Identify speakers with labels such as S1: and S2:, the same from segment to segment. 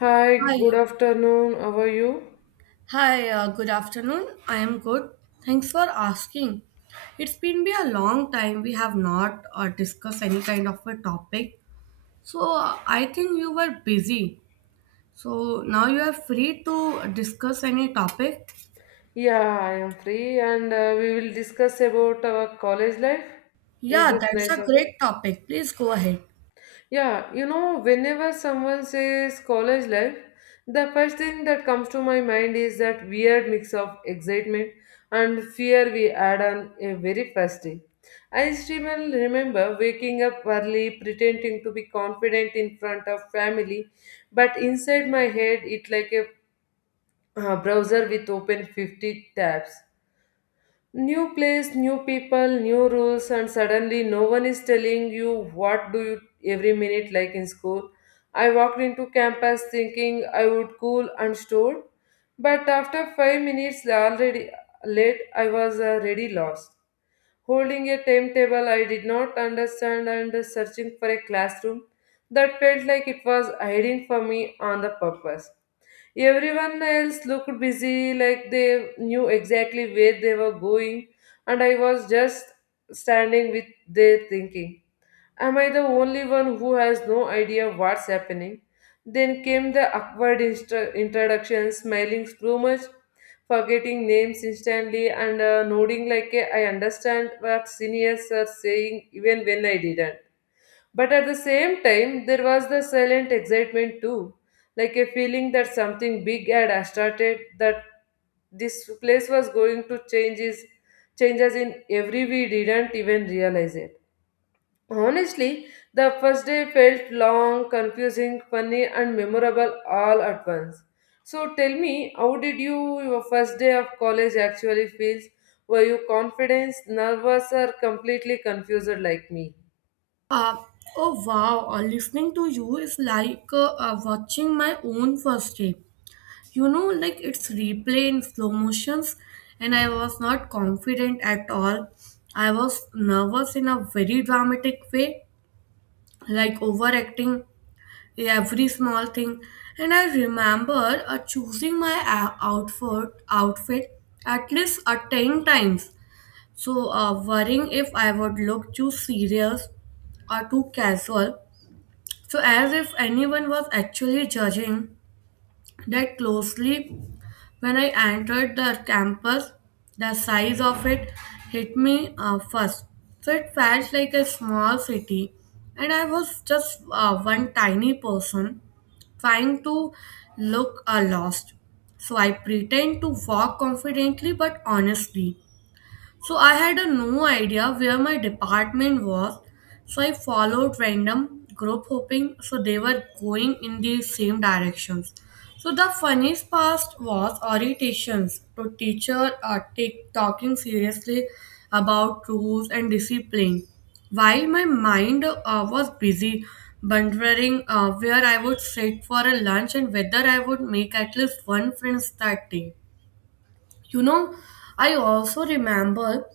S1: Hi, good
S2: Hi.
S1: afternoon. How are you?
S2: Hi, good afternoon. I am good. Thanks for asking. It's been be a long time we have not discussed any kind of a topic. I think you were busy. So now you are free to discuss any topic.
S1: Yeah, I am free and we will discuss about our college life. Is
S2: Yeah,
S1: this
S2: that's
S1: nice
S2: a
S1: topic?
S2: great topic. Please go ahead.
S1: Yeah, you know, whenever someone says college life, the first thing that comes to my mind is that weird mix of excitement and fear we had on a very first day. I still remember waking up early, pretending to be confident in front of family, but inside my head, it like a browser with open 50 tabs. New place, new people, new rules, and suddenly no one is telling you what do you every minute like in school. I walked into campus thinking I would cool and stored, but after 5 minutes already late, I was already lost. Holding a timetable I did not understand and searching for a classroom that felt like it was hiding from me on the purpose. Everyone else looked busy, like they knew exactly where they were going, and I was just standing with their thinking. Am I the only one who has no idea what's happening? Then came the awkward introduction, smiling too much, forgetting names instantly, and nodding like a, I understand what seniors are saying even when I didn't. But at the same time, there was the silent excitement too, like a feeling that something big had started, that this place was going to change us in every we didn't even realize it. Honestly, the first day felt long, confusing, funny, and memorable all at once. So tell me, how did you your first day of college actually feels? Were you confident, nervous, or completely confused like me?
S2: Uh, oh wow, listening to you is like watching my own first day. You know, like it's replay in slow motions, and I was not confident at all. I was nervous in a very dramatic way, like overacting every small thing. And I remember choosing my outfit at least 10 times, so worrying if I would look too serious or too casual, so as if anyone was actually judging that closely. When I entered the campus, the size of it hit me first. So it felt like a small city, and I was just one tiny person trying to look lost. So I pretend to walk confidently but honestly. So I had a no idea where my department was. So I followed random group hoping so they were going in the same directions. So the funniest part was orientations to teacher take talking seriously about rules and discipline. While my mind was busy wondering where I would sit for a lunch and whether I would make at least one friends that day. You know, I also remember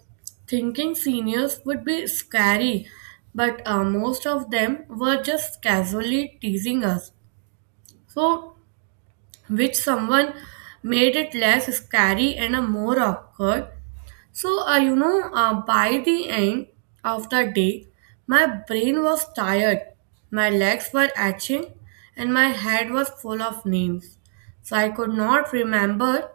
S2: thinking seniors would be scary, but most of them were just casually teasing us. So, which someone made it less scary and more awkward. So, by the end of the day, my brain was tired, my legs were itching, and my head was full of names. So, I could not remember,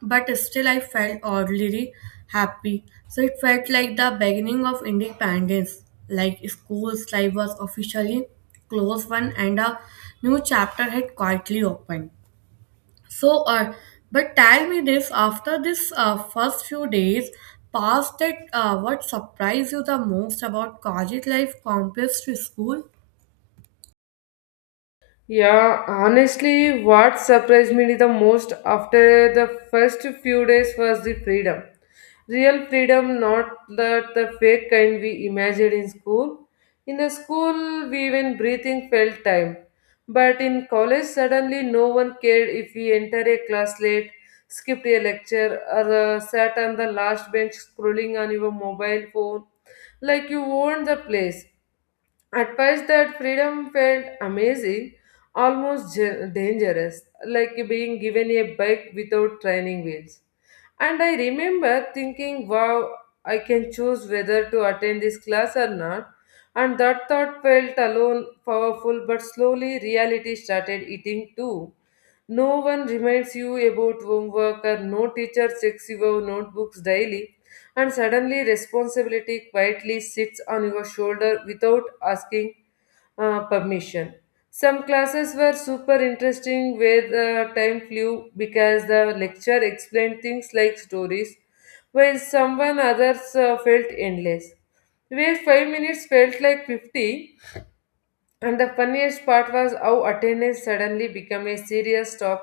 S2: but still, I felt oddly happy. So, it felt like the beginning of independence, like school's life was officially closed one, and a new chapter had quietly opened. So, but tell me this after this first few days past that what surprised you the most about college life compared to school?
S1: Yeah, honestly, what surprised me the most after the first few days was the freedom. Real freedom, not that the fake kind we imagined in school. In the school, we even breathing felt time. But in college, suddenly no one cared if we enter a class late, skipped a lecture, or sat on the last bench scrolling on your mobile phone. Like you owned the place. At first, that freedom felt amazing, almost dangerous, like being given a bike without training wheels. And I remember thinking, wow, I can choose whether to attend this class or not. And that thought felt alone powerful, but slowly reality started eating too. No one reminds you about homework, or no teacher checks your notebooks daily and suddenly responsibility quietly sits on your shoulder without asking permission. Some classes were super interesting where the time flew because the lecture explained things like stories, while someone others felt endless. Where 5 minutes felt like 50, and the funniest part was how attendance suddenly became a serious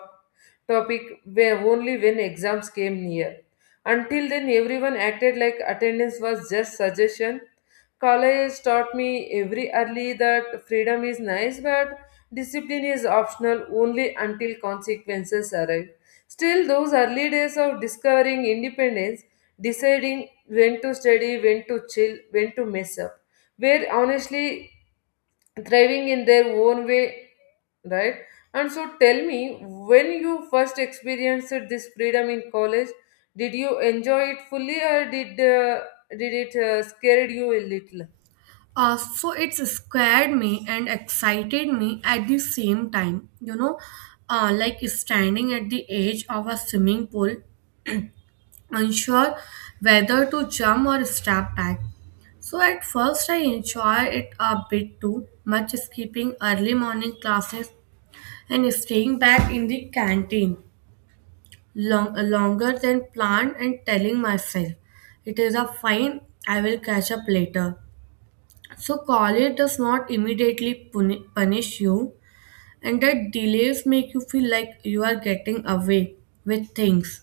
S1: topic where only when exams came near. Until then, everyone acted like attendance was just suggestion. College taught me every early that freedom is nice, but discipline is optional only until consequences arrive. Still, those early days of discovering independence, deciding when to study, when to chill, when to mess up where honestly thriving in their own way, right? And so tell me, when you first experienced this freedom in college, did you enjoy it fully or did it scared you a little?
S2: So it scared me and excited me at the same time. You know, like standing at the edge of a swimming pool, unsure whether to jump or step back. So at first I enjoy it a bit too much, skipping early morning classes and staying back in the canteen longer than planned and telling myself it is a fine, I will catch up later. So, college does not immediately punish you, and the delays make you feel like you are getting away with things.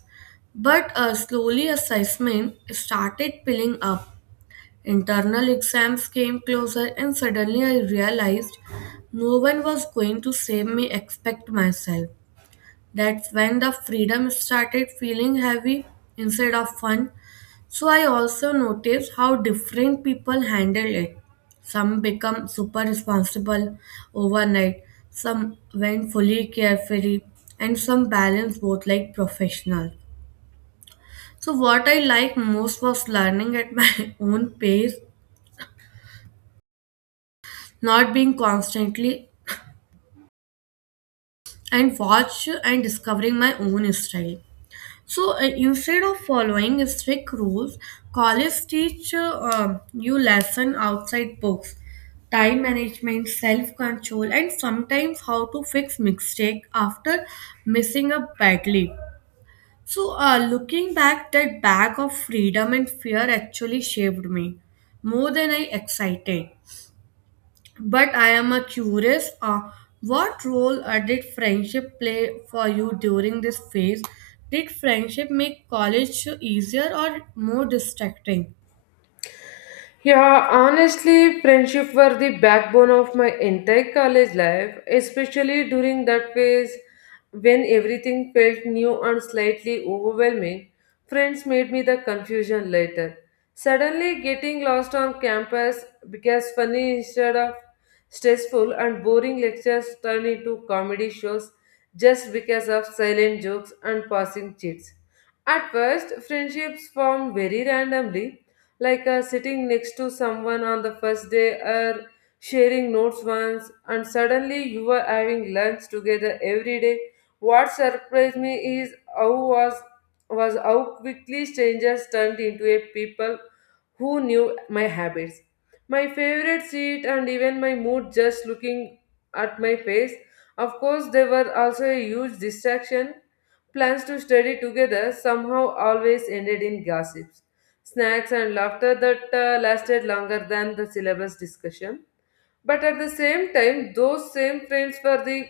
S2: But slowly, assessment started piling up. Internal exams came closer, and suddenly I realized no one was going to save me except myself. That's when the freedom started feeling heavy instead of fun. So I also noticed how different people handle it. Some become super responsible overnight, some went fully carefree, and some balance both like professional. So what I like most was learning at my own pace, not being constantly and watch, and discovering my own style. So instead of following strict rules, college teach you lesson outside books, time management, self control, and sometimes how to fix mistake after missing up badly. So looking back, that bag of freedom and fear actually shaped me more than I excited. But I am a curious, what role did friendship play for you during this phase? Did friendship make college easier or more distracting?
S1: Yeah, honestly, friendship were the backbone of my entire college life, especially during that phase when everything felt new and slightly overwhelming. Friends made me the confusion later. Suddenly, getting lost on campus became funny instead of stressful, and boring lectures turned into comedy shows just because of silent jokes and passing chits. At first, friendships formed very randomly, like sitting next to someone on the first day or sharing notes once, and suddenly you were having lunch together every day. What surprised me is how was how quickly strangers turned into a people who knew my habits, my favorite seat, and even my mood just looking at my face. Of course, they were also a huge distraction. Plans to study together somehow always ended in gossips, snacks, and laughter that lasted longer than the syllabus discussion. But at the same time, those same friends were the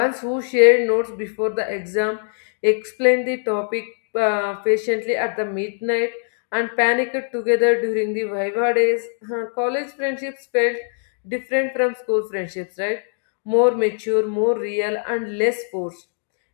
S1: once who shared notes before the exam, explained the topic patiently at the midnight, and panicked together during the Viva days. Huh, college friendships felt different from school friendships, right? More mature, more real, and less forced.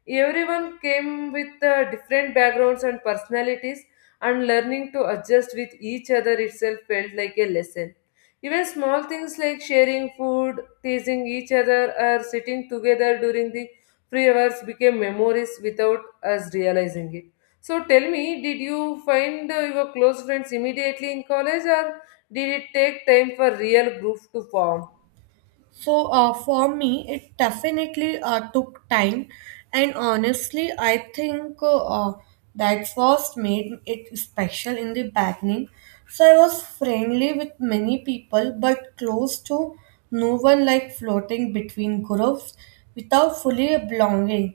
S1: Everyone came with different backgrounds and personalities, and learning to adjust with each other itself felt like a lesson. Even small things like sharing food teasing each other or sitting together during the free hours became memories without us realizing it. So tell me, did you find your close friends immediately in college or did it take time for real group to form?
S2: So for me, it definitely took time, and honestly, I think that's what made it special in the beginning. So I was friendly with many people, but close to no one, like floating between groups without fully belonging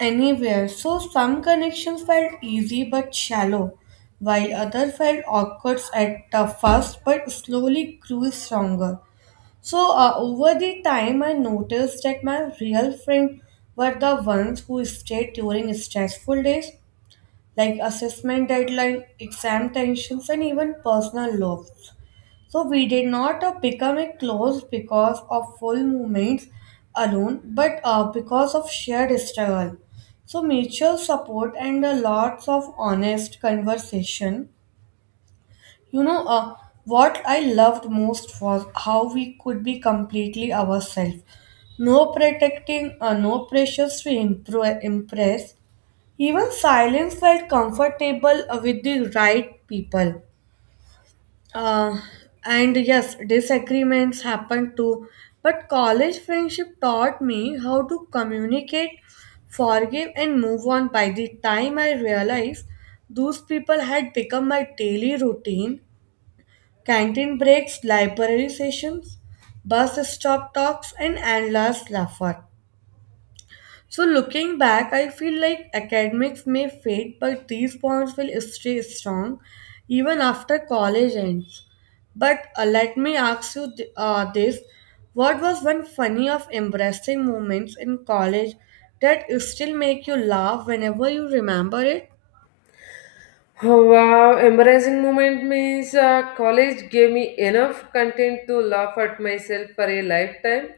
S2: anywhere. So some connections felt easy but shallow, while other felt awkward at the first, but slowly grew stronger. So, over the time, I noticed that my real friends were the ones who stayed during stressful days, like assessment deadline, exam tensions, and even personal loss. So, we did not become a close because of full moments alone, but because of shared struggle. So, mutual support and lots of honest conversation, you know, what I loved most was how we could be completely ourselves. No protecting, no pressures to impress. Even silence felt comfortable with the right people. Uh, and yes, disagreements happened too. But college friendship taught me how to communicate, forgive, and move on. By the time I realized, those people had become my daily routine: canteen breaks, library sessions, bus stop talks, and endless laughter. So, looking back, I feel like academics may fade, but these bonds will stay strong even after college ends. But let me ask you this: what was one funny of embarrassing moments in college that still make you laugh whenever you remember it?
S1: Oh, wow, embarrassing moment means college gave me enough content to laugh at myself for a lifetime.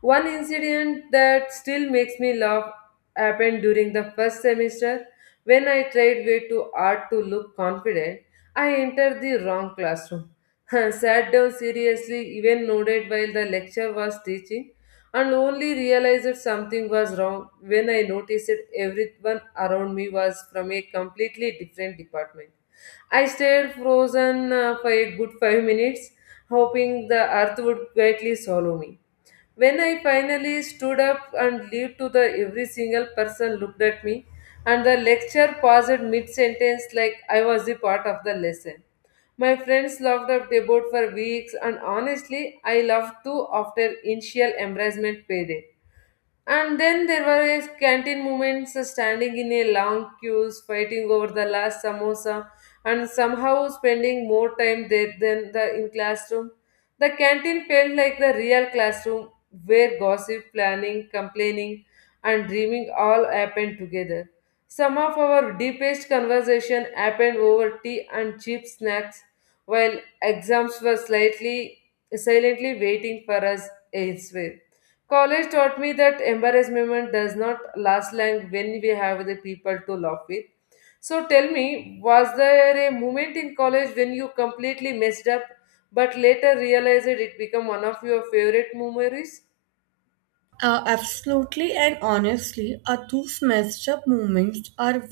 S1: One incident that still makes me laugh happened during the first semester when I tried way too hard to look confident. I entered the wrong classroom, sat down seriously, even nodded while the lecture was teaching and only realized that something was wrong when I noticed that everyone around me was from a completely different department. I stayed frozen for a good 5 minutes, hoping the earth would quietly swallow me. When I finally stood up and leaped to the every single person looked at me and the lecture paused mid sentence like I was a part of the lesson. My friends laughed at about for weeks and honestly I laughed too after initial embarrassment faded. And then there were a canteen moments standing in a long queues, fighting over the last samosa, and somehow spending more time there than the in classroom. The canteen felt like the real classroom where gossip, planning, complaining, and dreaming all happened together. Some of our deepest conversation happened over tea and cheap snacks, while exams were slightly silently waiting for us elsewhere. College taught me that embarrassment does not last long when we have the people to laugh with. So tell me, was there a moment in college when you completely messed up but later realized it became one of your favorite memories?
S2: Absolutely, and honestly, are those messed up moments are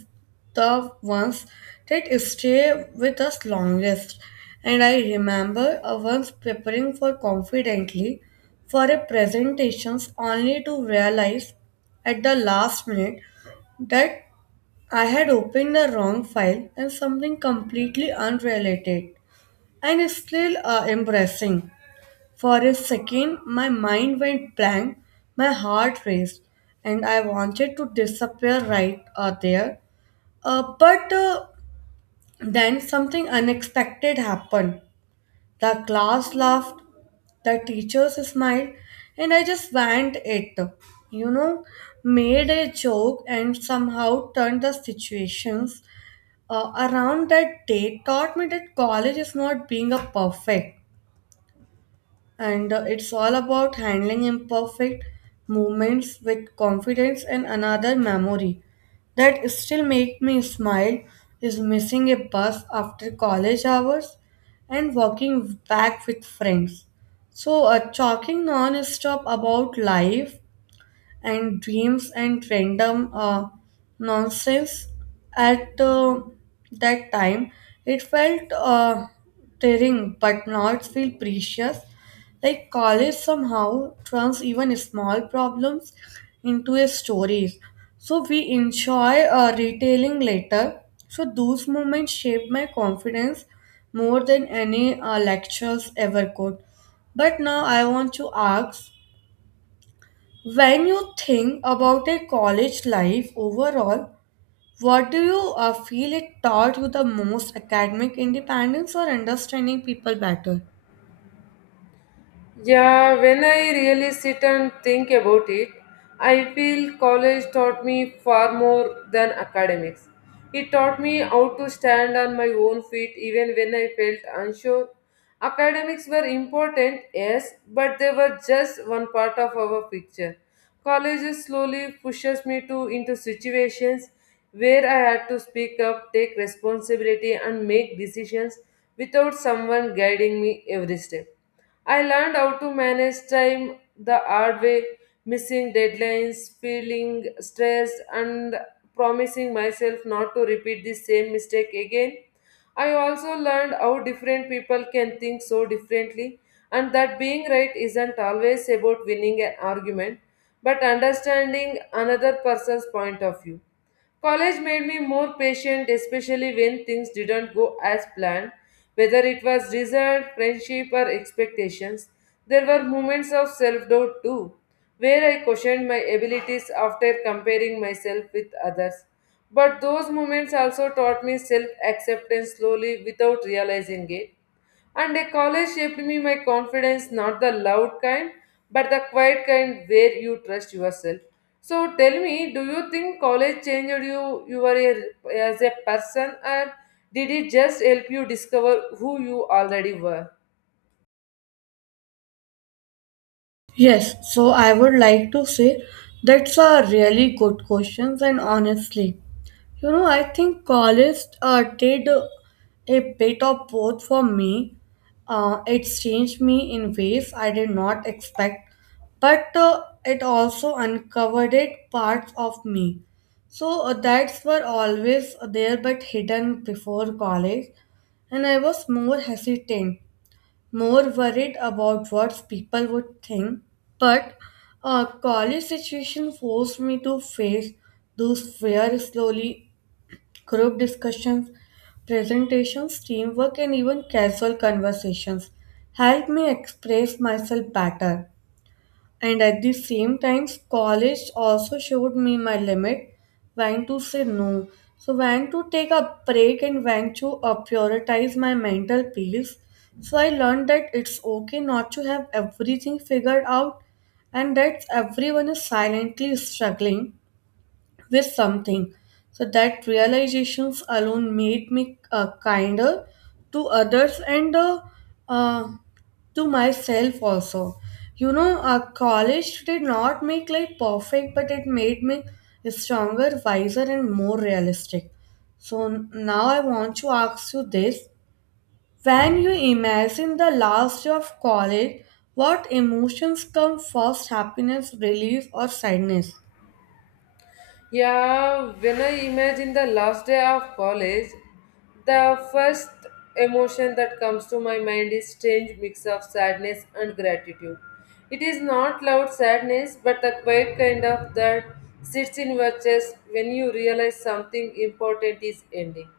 S2: the ones that stay with us longest. And I remember once preparing for confidently for a presentations only to realize at the last minute that I had opened the wrong file and something completely unrelated and still embarrassing. For a second, my mind went blank, my heart raced, and I wanted to disappear right there. But then something unexpected happened. The class laughed, the teachers smiled, and I just went it. You know, made a joke and somehow turned the situations around. That day taught me that college is not being a perfect, and it's all about handling imperfect moments with confidence. And another memory that still make me smile is missing a bus after college hours and walking back with friends, so a talking non-stop about life and dreams and random nonsense. At that time, it felt tiring but not feel precious. Like college somehow turns even small problems into a stories. So we enjoy retailing later. So those moments shaped my confidence more than any lectures ever could. But now I want to ask, when you think about a college life overall, what do you feel it taught you the most, academic independence or understanding people better?
S1: Yeah, when I really sit and think about it, I feel college taught me far more than academics. It taught me how to stand on my own feet even when I felt unsure. Academics were important, yes, but they were just one part of our picture. College slowly pushes me to into situations where I had to speak up, take responsibility and make decisions without someone guiding me every step. I learned how to manage time the hard way, missing deadlines, feeling stressed, and promising myself not to repeat the same mistake again. I also learned how different people can think so differently, and that being right isn't always about winning an argument, but understanding another person's point of view. College made me more patient, especially when things didn't go as planned, whether it was result, friendship, or expectations. There were moments of self doubt too, where I questioned my abilities after comparing myself with others. But those moments also taught me self acceptance slowly without realizing it. And a college shaped me my confidence, not the loud kind, but the quiet kind where you trust yourself. So tell me, do you think college changed you, you were a, as a person, or did it just help you discover who you already were?
S2: Yes, so I would like to say that's a really good question, and honestly, you know, I think college did a bit of both for me. It changed me in ways I did not expect, but it also uncovered it parts of me. So that's were always there but hidden before college, and I was more hesitant, more worried about what people would think. But college situation forced me to face those fears slowly: group discussions, presentations, teamwork, and even casual conversations helped me express myself better. And at the same time, college also showed me my limit, when to say no. So, when to take a break and when to prioritize my mental peace. So, I learned that it's okay not to have everything figured out, and that everyone is silently struggling with something. So that realizations alone made me kinder to others and uh, to myself also. You know, college did not make life perfect, but it made me stronger, wiser, and more realistic. So now I want to ask you this. When you imagine the last day of college, what emotions come first, happiness, relief, or sadness?
S1: Yeah, when I imagine the last day of college, the first emotion that comes to my mind is strange mix of sadness and gratitude. It is not loud sadness, but the quiet kind of that sits in your chest when you realize something important is ending.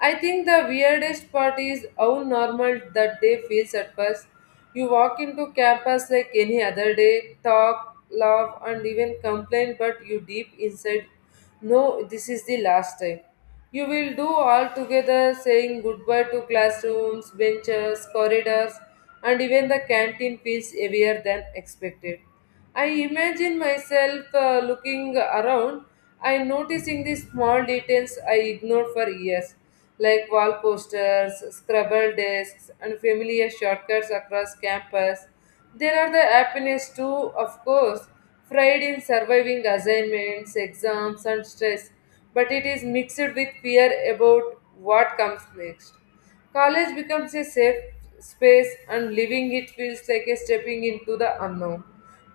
S1: I think the weirdest part is how normal that day feels at first. You walk into campus like any other day, talk, laugh, and even complain, but you deep inside know this is the last time. You will do all together, saying goodbye to classrooms, benches, corridors, and even the canteen feels heavier than expected. I imagine myself looking around and noticing the small details I ignored for years, like wall posters, scribbled desks, and familiar shortcuts across campus. There are the happiness too, of course, pride in surviving assignments, exams, and stress, but it is mixed with fear about what comes next. College becomes a safe space, and leaving it feels like a stepping into the unknown.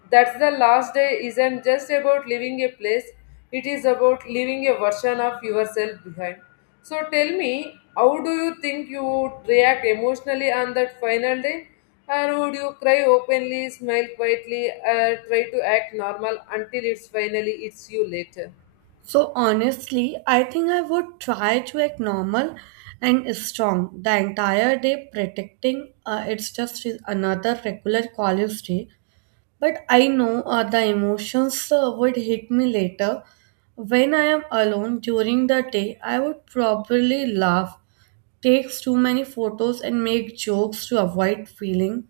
S1: That's the last day isn't just about leaving a place, it is about leaving a version of yourself behind. So tell me, how do you think you would react emotionally on that final day? Or would you cry openly, smile quietly, or try to act normal until it's finally it's you later?
S2: So honestly, I think I would try to act normal and strong the entire day, pretending it's just another regular college day. But I know the emotions would hit me later. When I am alone during the day, I would probably laugh, take too many photos, and make jokes to avoid feeling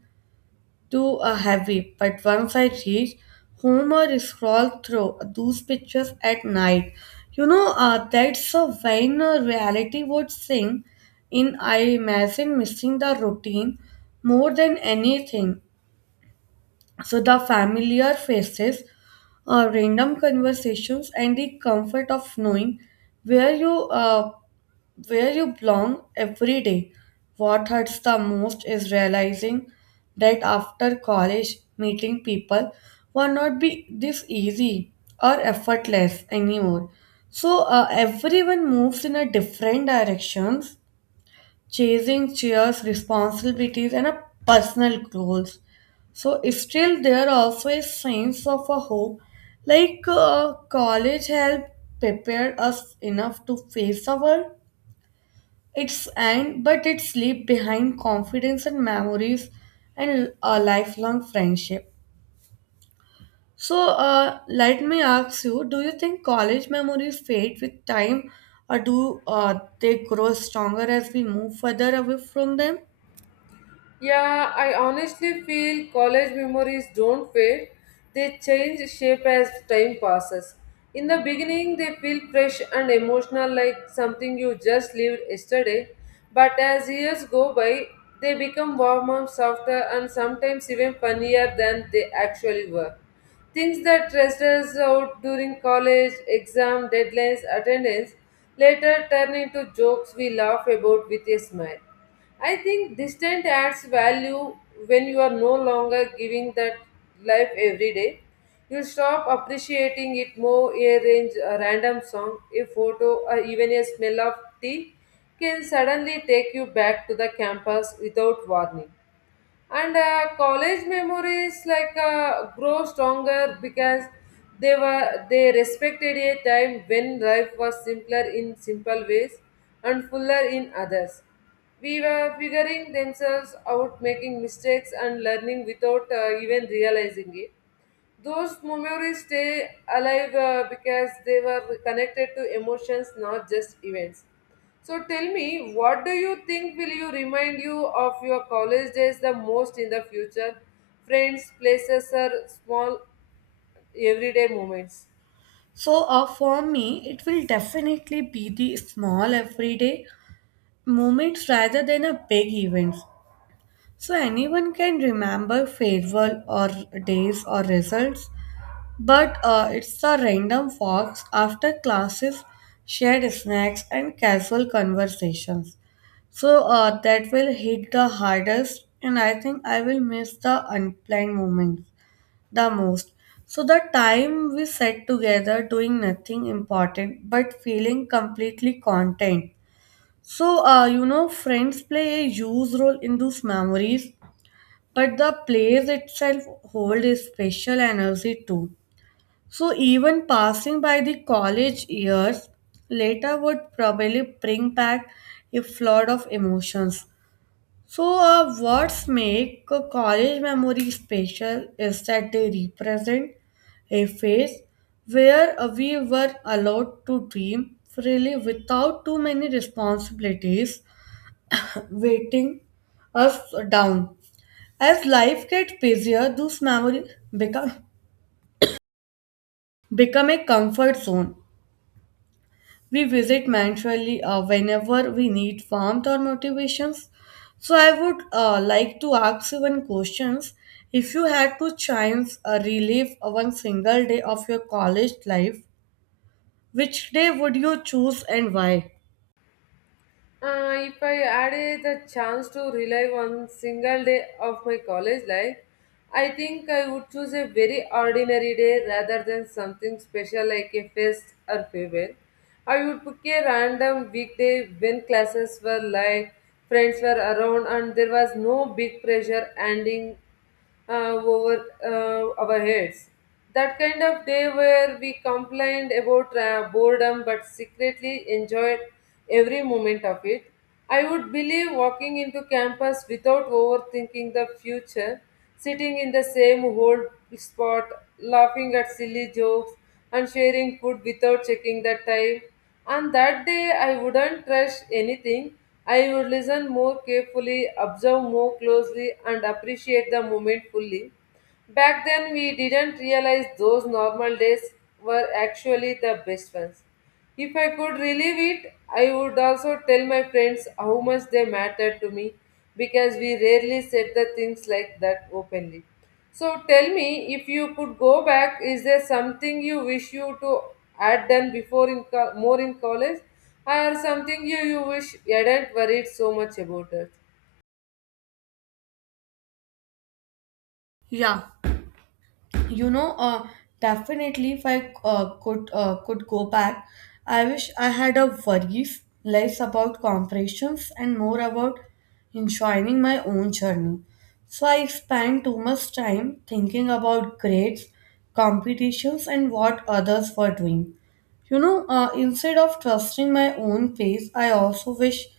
S2: too heavy. But once I reached home, I scrolled through those pictures at night. You know, that's when reality would sing in. I imagine missing the routine more than anything. So the familiar faces, random conversations, and the comfort of knowing where you uh, where you belong every day. What hurts the most is realizing that after college, meeting people will not be this easy or effortless anymore. So everyone moves in a different directions, chasing cheers, responsibilities, and a personal goals. So still there also a sense of a hope, like college help prepare us enough to face the world it's and but it's leave behind confidence and memories and a lifelong friendship. So let me ask you: do you think college memories fade with time, or do they grow stronger as we move further away from them?
S1: Yeah, I honestly feel college memories don't fade. They change shape as time passes. In the beginning, they feel fresh and emotional like something you just lived yesterday. But as years go by, they become warmer, softer, and sometimes even funnier than they actually were. Things that stressed us out during college, exam, deadlines, attendance later turn into jokes we laugh about with a smile. I think distance adds value when you are no longer giving that life every day. You stop appreciating it more, a range, a random song, a photo, or even a smell of tea can suddenly take you back to the campus without warning and college memories like grow stronger because they respected a time when life was simpler in simple ways and fuller in others. We were figuring themselves out, making mistakes and learning without even realizing it. Those memories stay alive because they were connected to emotions, not just events. So tell me, what do you think will you remind you of your college days the most in the future? Friends, places, or small everyday moments?
S2: So for me, it will definitely be the small everyday moments rather than a big events. So anyone can remember farewell or days or results. But it's the random walks after classes, shared snacks, and casual conversations. That will hit the hardest, and I think I will miss the unplanned moments the most. So the time we sat together doing nothing important but feeling completely content. Friends play a huge role in those memories, but the place itself hold a special energy too. So even passing by the college years later would probably bring back a flood of emotions. So what's make a college memory special is that they represent a phase where we were allowed to dream freely without too many responsibilities waiting us down. As life gets busier, those memories become become a comfort zone we visit mentally whenever we need warmth or motivations. So I would like to ask you one questions. If you had to chance relive one single day of your college life, which day would you choose and why?
S1: If I added the chance to relive one single day of my college life, I think I would choose a very ordinary day rather than something special like a fest or farewell. I would pick a random weekday when classes were light, friends were around, and there was no big pressure ending over our heads. That kind of day where we complained about boredom but secretly enjoyed every moment of it. I would believe walking into campus without overthinking the future, sitting in the same old spot, laughing at silly jokes, and sharing food without checking the time. On that day, I wouldn't rush anything. I would listen more carefully, observe more closely, and appreciate the moment fully. Back then, we didn't realize those normal days were actually the best ones. If I could relive it, I would also tell my friends how much they mattered to me because we rarely said the things like that openly. So tell me, if you could go back, is there something you wish you to had done before in more in college, or something you wish you hadn't worried so much about it?
S2: Yeah. you know uh, Definitely if I could go back, I wish I had a worries less about comparisons and more about enjoying my own journey. So I spend too much time thinking about grades, competitions, and what others were doing, instead of trusting my own pace. I also wish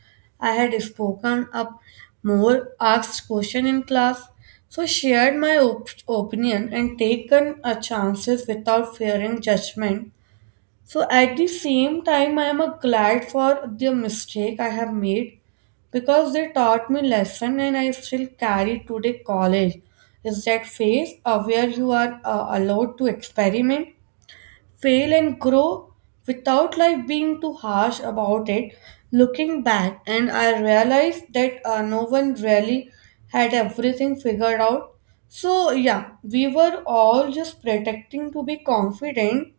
S2: I had spoken up more, asked question in class, so shared my opinion and taken a chances without fearing judgment. So at the same time, I am glad for the mistake I have made because they taught me lesson and I still carry today. College is that phase of where you are allowed to experiment, fail, and grow without life being too harsh about it. Looking back, and I realized that no one really had everything figured out. So yeah, we were all just protecting to be confident,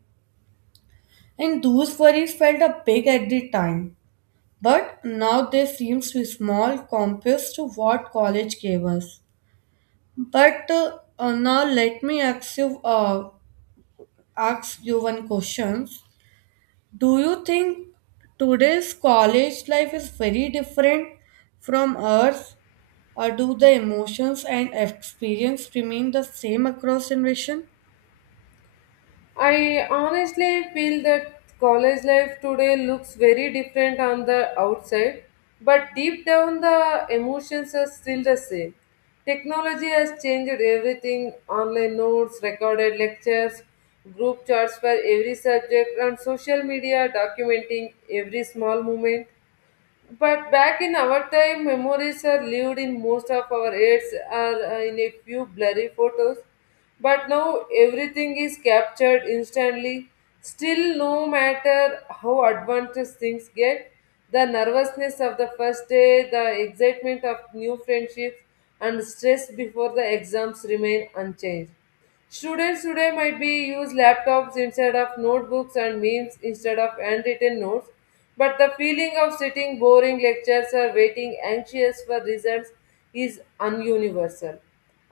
S2: and those worries felt a big at the time, but now they seem too small compared to what college gave us. But now let me ask you uh, ask you one question. Do you think today's college life is very different from ours, or do the emotions and experience remain the same across generation?
S1: I honestly feel that college life today looks very different on the outside, but deep down the emotions are still the same. Technology has changed everything online notes, recorded lectures, group chats for every subject, and social media documenting every small moment. But back in our time, memories are lived in most of our heads or in a few blurry photos. But now everything is captured instantly. Still, no matter how advanced things get, the nervousness of the first day, the excitement of new friendships, and stress before the exams remain unchanged. Students today might be use laptops instead of notebooks and memes instead of handwritten notes but the feeling of sitting boring lectures or waiting anxious for results is ununiversal.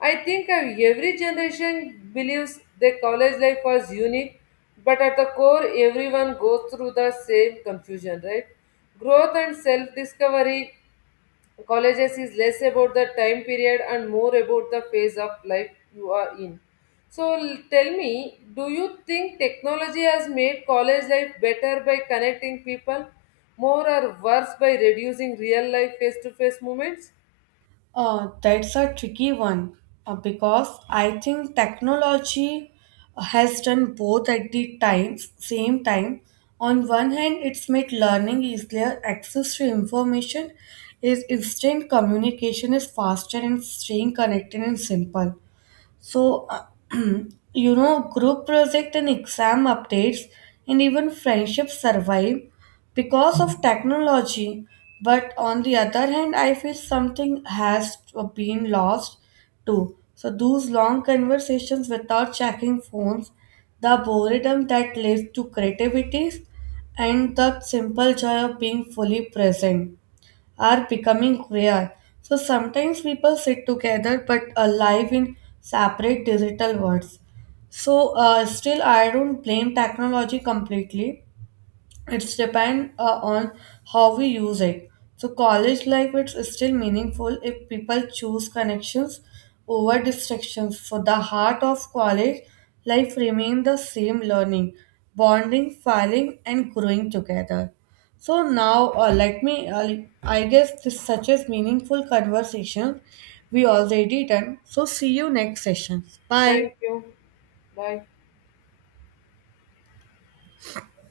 S1: I think of every generation believes their college life was unique, but at the core, everyone goes through the same confusion, right? Growth and self discovery. Colleges is less about the time period and more about the phase of life you are in. So tell me, do you think technology has made college life better by connecting people, more or worse by reducing real life face to face moments?
S2: That's a tricky one because I think technology has done both at the times same time. On one hand, it's made learning easier, access to information is instant, communication is faster, and staying connected and simple. So, group project and exam updates and even friendships survive because of technology. But on the other hand, I feel something has been lost too. So, those long conversations without checking phones, the boredom that leads to creativities, and the simple joy of being fully present are becoming rare. So sometimes people sit together but alive in separate digital worlds. Still, I don't blame technology completely. It's depend on how we use it. So college life it's still meaningful if people choose connections over distractions. So the heart of college life remain the same, learning, bonding, filing, and growing together. So now uh, let me uh, I guess this such as meaningful conversation we already done, so see you next session,
S1: Thank
S2: bye.
S1: you. Bye.